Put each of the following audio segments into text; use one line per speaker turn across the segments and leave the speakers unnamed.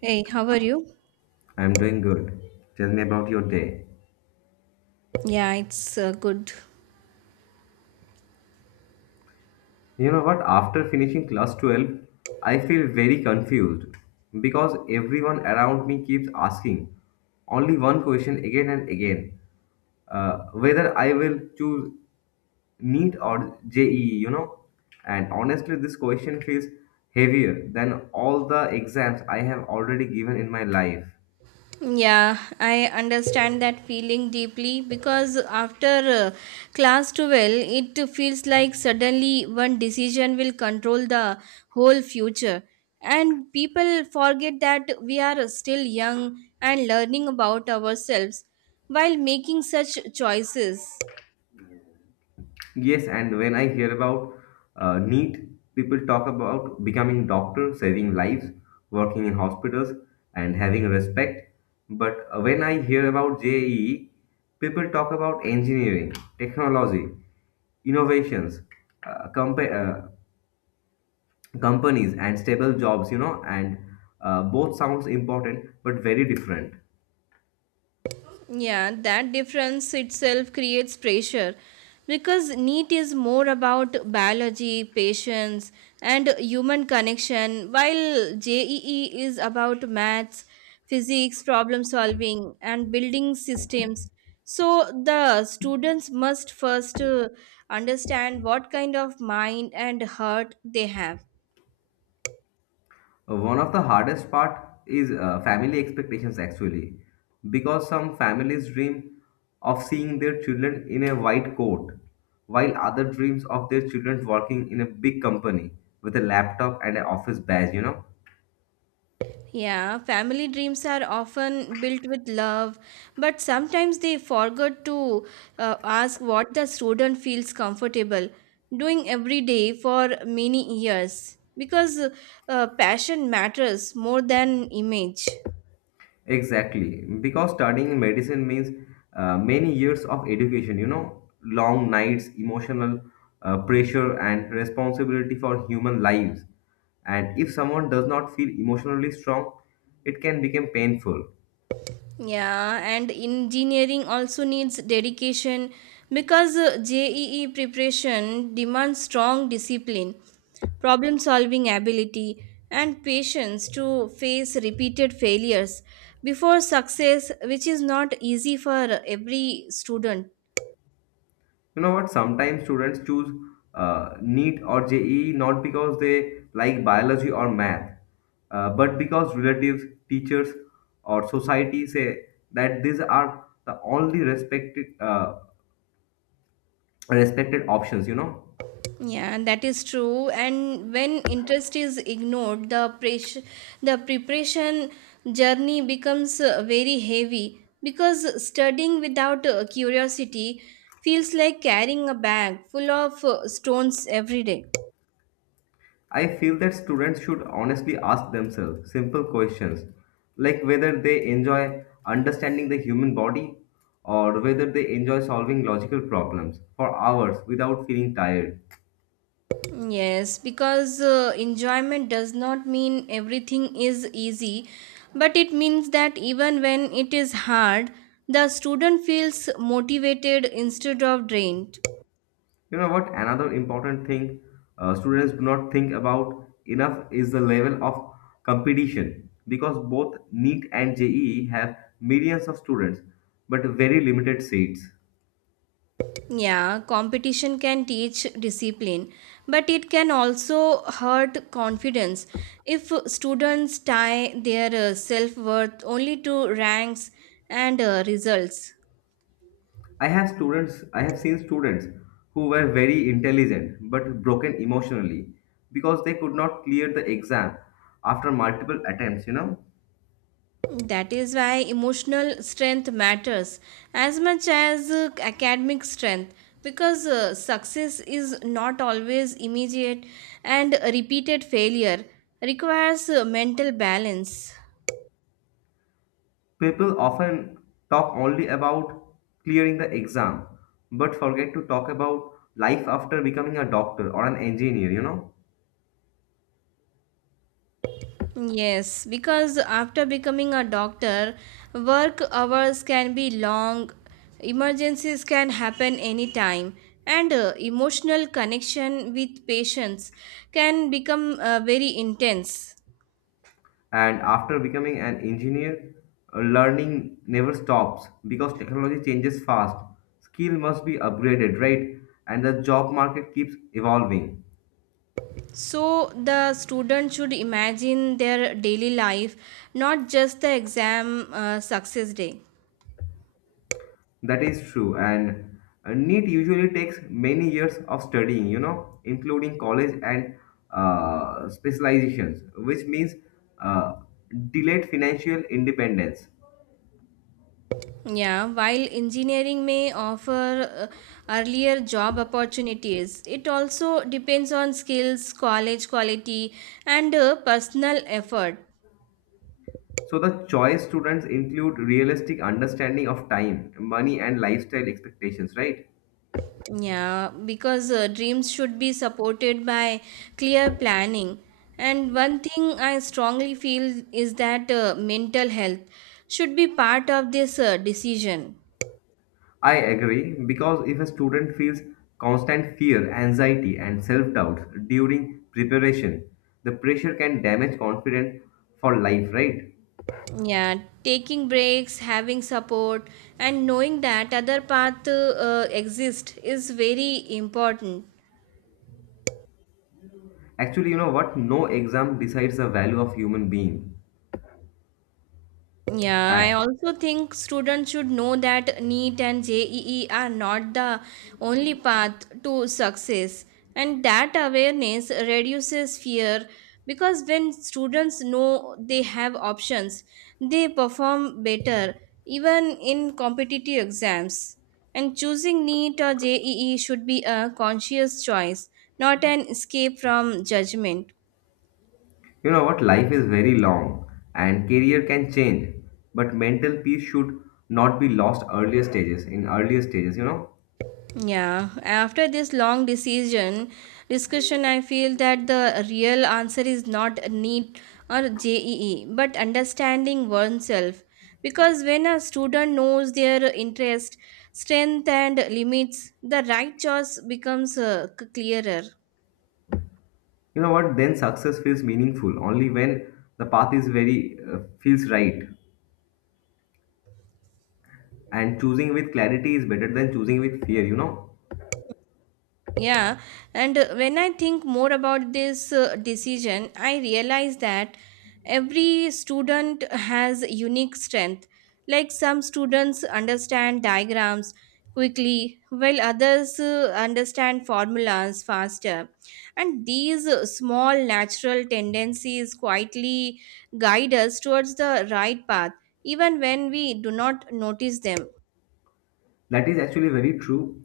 Hey, how are you?
I'm doing good. Tell me about your day.
Yeah, it's good.
You know what? After finishing class 12, I feel very confused because everyone around me keeps asking only one question again and again whether I will choose NEET or JEE, you know. And honestly, this question feels heavier than all the exams I have already given in my life.
Yeah, I understand that feeling deeply because after uh, class 12, it feels like suddenly one decision will control the whole future. And people forget that we are still young and learning about ourselves while making such choices.
Yes, and when I hear about NEET, people talk about becoming doctor, saving lives, working in hospitals, and having respect. But when I hear about JEE, people talk about engineering, technology, innovations, uh, compa- uh, companies, and stable jobs. You know, and both sounds important but very different.
Yeah, that difference itself creates pressure because NEET is more about biology, patience, and human connection, while JEE is about maths, physics, problem solving, and building systems. So the students must first understand what kind of mind and heart they have.
One of the hardest part is family expectations actually, because some families dream of seeing their children in a white coat, while other dreams of their children working in a big company with a laptop and an office badge, you know.
Yeah, family dreams are often built with love, but sometimes they forget to ask what the student feels comfortable doing every day for many years because passion matters more than image.
Exactly, because studying medicine means many years of education, you know, long nights, emotional pressure, and responsibility for human lives. And if someone does not feel emotionally strong, it can become painful.
Yeah, and engineering also needs dedication because JEE preparation demands strong discipline, problem solving ability, and patience to face repeated failures before success, which is not easy for every student.
You know what? Sometimes students choose NEET or JEE not because they like biology or math, but because relatives, teachers, or society say that these are the only respected. Respected options, you know.
Yeah, that is true. And when interest is ignored, the preparation journey becomes very heavy because studying without curiosity feels like carrying a bag full of stones every day.
I feel that students should honestly ask themselves simple questions like whether they enjoy understanding the human body or whether they enjoy solving logical problems for hours without feeling tired.
Yes, because enjoyment does not mean everything is easy, but it means that even when it is hard, the student feels motivated instead of drained.
You know what? Another important thing students do not think about enough is the level of competition because both NEET and jee have millions of students but very limited seats.
Yeah, competition can teach discipline, but it can also hurt confidence. If students tie their self worth only to ranks and results,
I have seen students who were very intelligent but broken emotionally because they could not clear the exam after multiple attempts, you know.
that is why emotional strength matters as much as academic strength because success is not always immediate and repeated failure requires mental balance.
People often talk only about clearing the exam but forget to talk about life after becoming a doctor or an engineer, you know.
Yes, because after becoming a doctor, work hours can be long, emergencies can happen anytime, and emotional connection with patients can become very intense.
And after becoming an engineer, learning never stops because technology changes fast. Skill must be upgraded, right? And the job market keeps evolving.
So, the student should imagine their daily life, not just the exam success day.
That is true, and NEET usually takes many years of studying, you know, including college and specializations, which means uh, delayed financial independence.
Yeah, while engineering may offer earlier job opportunities, it also depends on skills, college quality, and personal effort.
So the choice students include realistic understanding of time, money, and lifestyle expectations, right?
Yeah, because dreams should be supported by clear planning. And one thing I strongly feel is that mental health should be part of this decision.
I agree because if a student feels constant fear, anxiety, and self doubt during preparation, the pressure can damage confidence for life, right?
Yeah, taking breaks, having support, and knowing that other path exist is very important.
Actually, you know what? No exam decides the value of human being.
Yeah, I
And
also think students should know that NEET and JEE are not the only path to success, and that awareness reduces fear because when students know they have options, they perform better even in competitive exams. And choosing NEET or JEE should be a conscious choice, not an escape from judgment.
you know what? Life is very long and career can change, but mental peace should not be lost earlier stages, in earlier stages, you know?
Yeah, after this long decision discussion, I feel that the real answer is not a NEET or JEE, but understanding oneself. Because when a student knows their interest, strength, and limits, the right choice becomes clearer.
You know what? Then success feels meaningful only when the path is very feels right. And choosing with clarity is better than choosing with fear, you know?
Yeah, and when I think more about this decision, I realize that every student has unique strength. Like some students understand diagrams quickly, while others understand formulas faster. And these small natural tendencies quietly guide us towards the right path, even when we do not notice them.
That is actually very true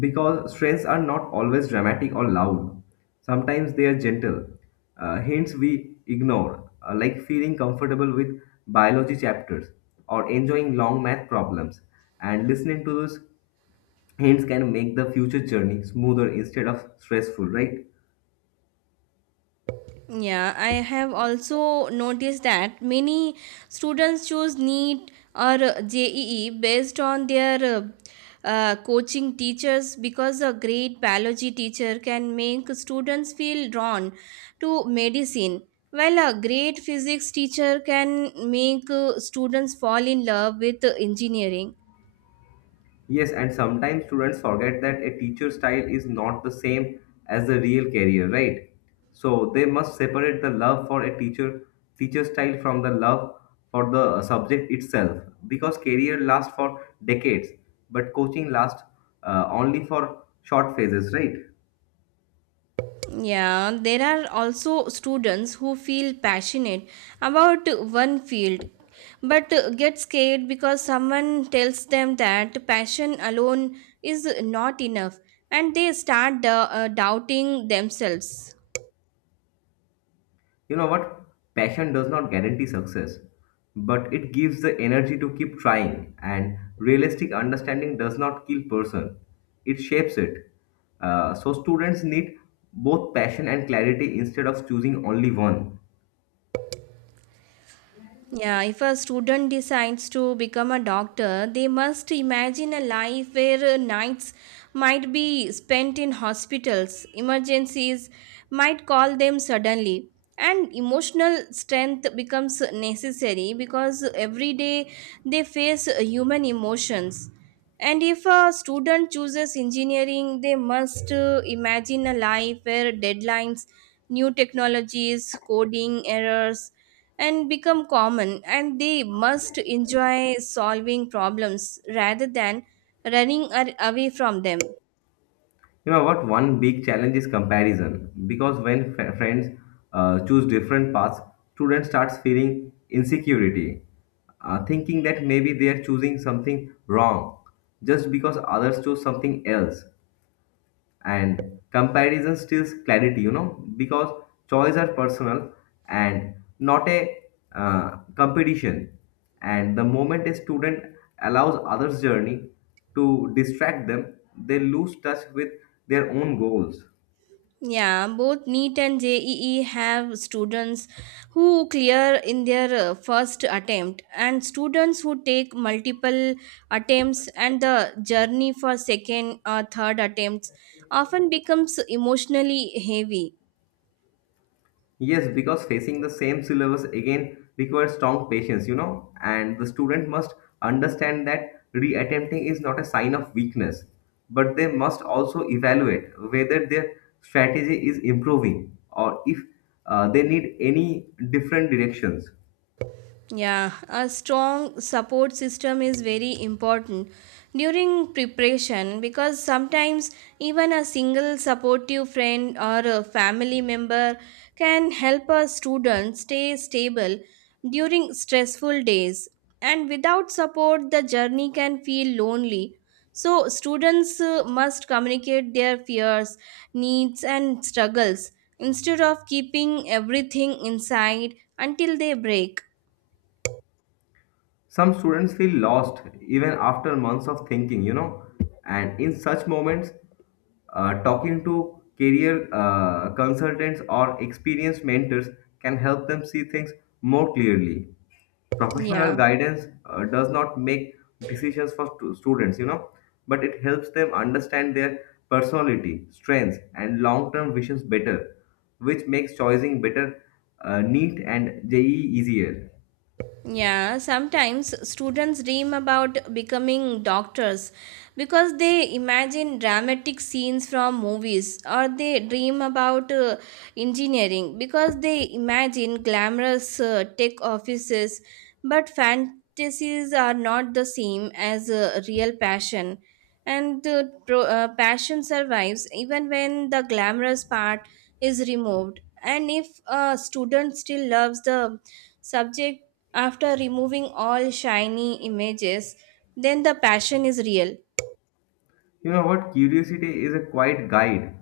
because strengths are not always dramatic or loud. Sometimes they are gentle, hints we ignore, like feeling comfortable with biology chapters or enjoying long math problems. And listening to those hints can make the future journey smoother instead of stressful, right?
Yeah, I have also noticed that many students choose NEET or JEE based on their coaching teachers because a great biology teacher can make students feel drawn to medicine, while a great physics teacher can make students fall in love with engineering.
Yes, and sometimes students forget that a teacher style is not the same as the real career, right? So they must separate the love for a teacher style from the love for the subject itself because career lasts for decades, but coaching lasts only for short phases, right?
Yeah, there are also students who feel passionate about one field but get scared because someone tells them that passion alone is not enough and they start doubting themselves.
You know what? Passion does not guarantee success, but it gives the energy to keep trying, and realistic understanding does not kill person, it shapes it. So students need both passion and clarity instead of choosing only one.
Yeah, if a student decides to become a doctor, they must imagine a life where nights might be spent in hospitals, emergencies might call them suddenly, and emotional strength becomes necessary because every day they face human emotions. And if a student chooses engineering, they must imagine a life where deadlines, new technologies, coding errors, and become common and they must enjoy solving problems rather than away from them.
You know what? One big challenge is comparison because when friends choose different paths, students starts feeling insecurity, thinking that maybe they are choosing something wrong just because others chose something else. And comparison steals clarity, you know, because choice are personal and not a competition, and the moment a student allows others journey to distract them, they lose touch with their own goals.
Yeah, both NEET and JEE have students who clear in their first attempt, and students who take multiple attempts, and the journey for second or third attempts often becomes emotionally heavy.
Yes, because facing the same syllabus again requires strong patience, you know, and the student must understand that reattempting is not a sign of weakness, but they must also evaluate whether their strategy is improving or if they need any different directions.
Yeah, a strong support system is very important during preparation because sometimes even a single supportive friend or a family member can help a student stay stable during stressful days. And without support, the journey can feel lonely. So, students must communicate their fears, needs, and struggles instead of keeping everything inside until they break.
Some students feel lost even after months of thinking, you know, and in such moments, talking to career consultants or experienced mentors can help them see things more clearly. Professional
Yeah.
guidance does not make decisions for students, you know, but it helps them understand their personality, strengths, and long term visions better, which makes choosing better, neat, and JE easier.
Yeah, sometimes students dream about becoming doctors because they imagine dramatic scenes from movies, or they dream about engineering because they imagine glamorous tech offices. But fantasies are not the same as real passion, and passion survives even when the glamorous part is removed. And if a student still loves the subject, after removing all shiny images, then the passion is real.
You know what? Curiosity is a quiet guide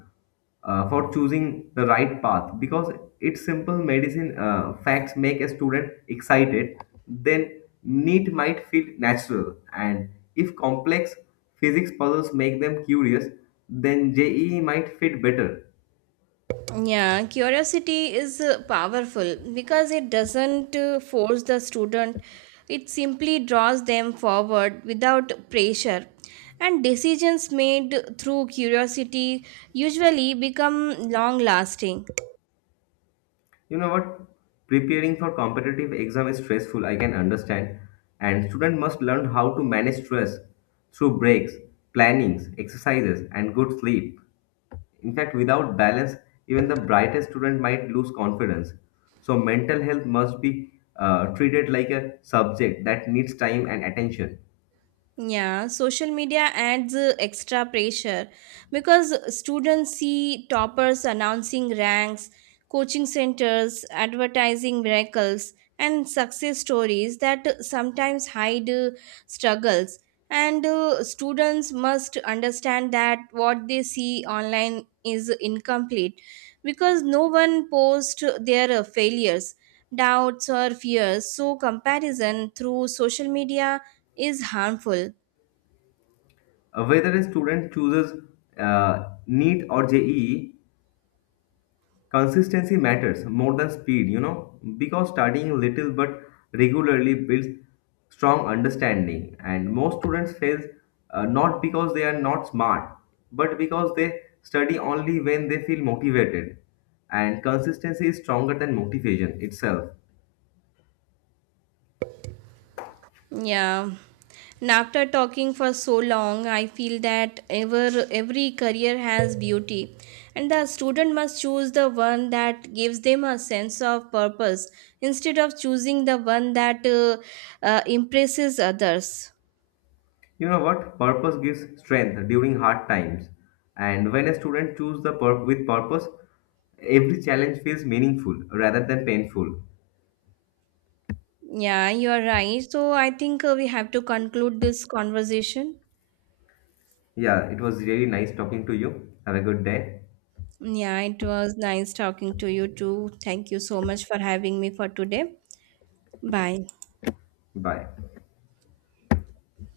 for choosing the right path because its simple medicine facts make a student excited, then neat might feel natural. And if complex physics puzzles make them curious, then JEE might fit better.
Yeah, curiosity is powerful because it doesn't force the student, it simply draws them forward without pressure, and decisions made through curiosity usually become long lasting.
You know what? Preparing for competitive exam is stressful, I can understand. And student must learn how to manage stress through breaks, plannings, exercises, and good sleep. In fact, without balance, even the brightest student might lose confidence. So, mental health must be treated like a subject that needs time and attention.
Yeah, social media adds extra pressure because students see toppers announcing ranks, coaching centers, advertising miracles, and success stories that sometimes hide struggles. And students must understand that what they see online is incomplete because no one posts their failures, doubts, or fears. So, comparison through social media is harmful.
Whether a student chooses NEET or JEE, consistency matters more than speed, you know, because studying little but regularly builds strong understanding. And most students fail not because they are not smart, but because they study only when they feel motivated. And consistency is stronger than motivation itself.
Yeah. And after talking for so long, I feel that every career has beauty, and the student must choose the one that gives them a sense of purpose instead of choosing the one that impresses others.
You know what? Purpose gives strength during hard times. And when a student chooses the with purpose, every challenge feels meaningful rather than painful.
Yeah, you are right. So I think we have to conclude this conversation.
Yeah, it was really nice talking to you. Have a good day.
Yeah, it was nice talking to you too. Thank you so much for having me for today. Bye.
Bye.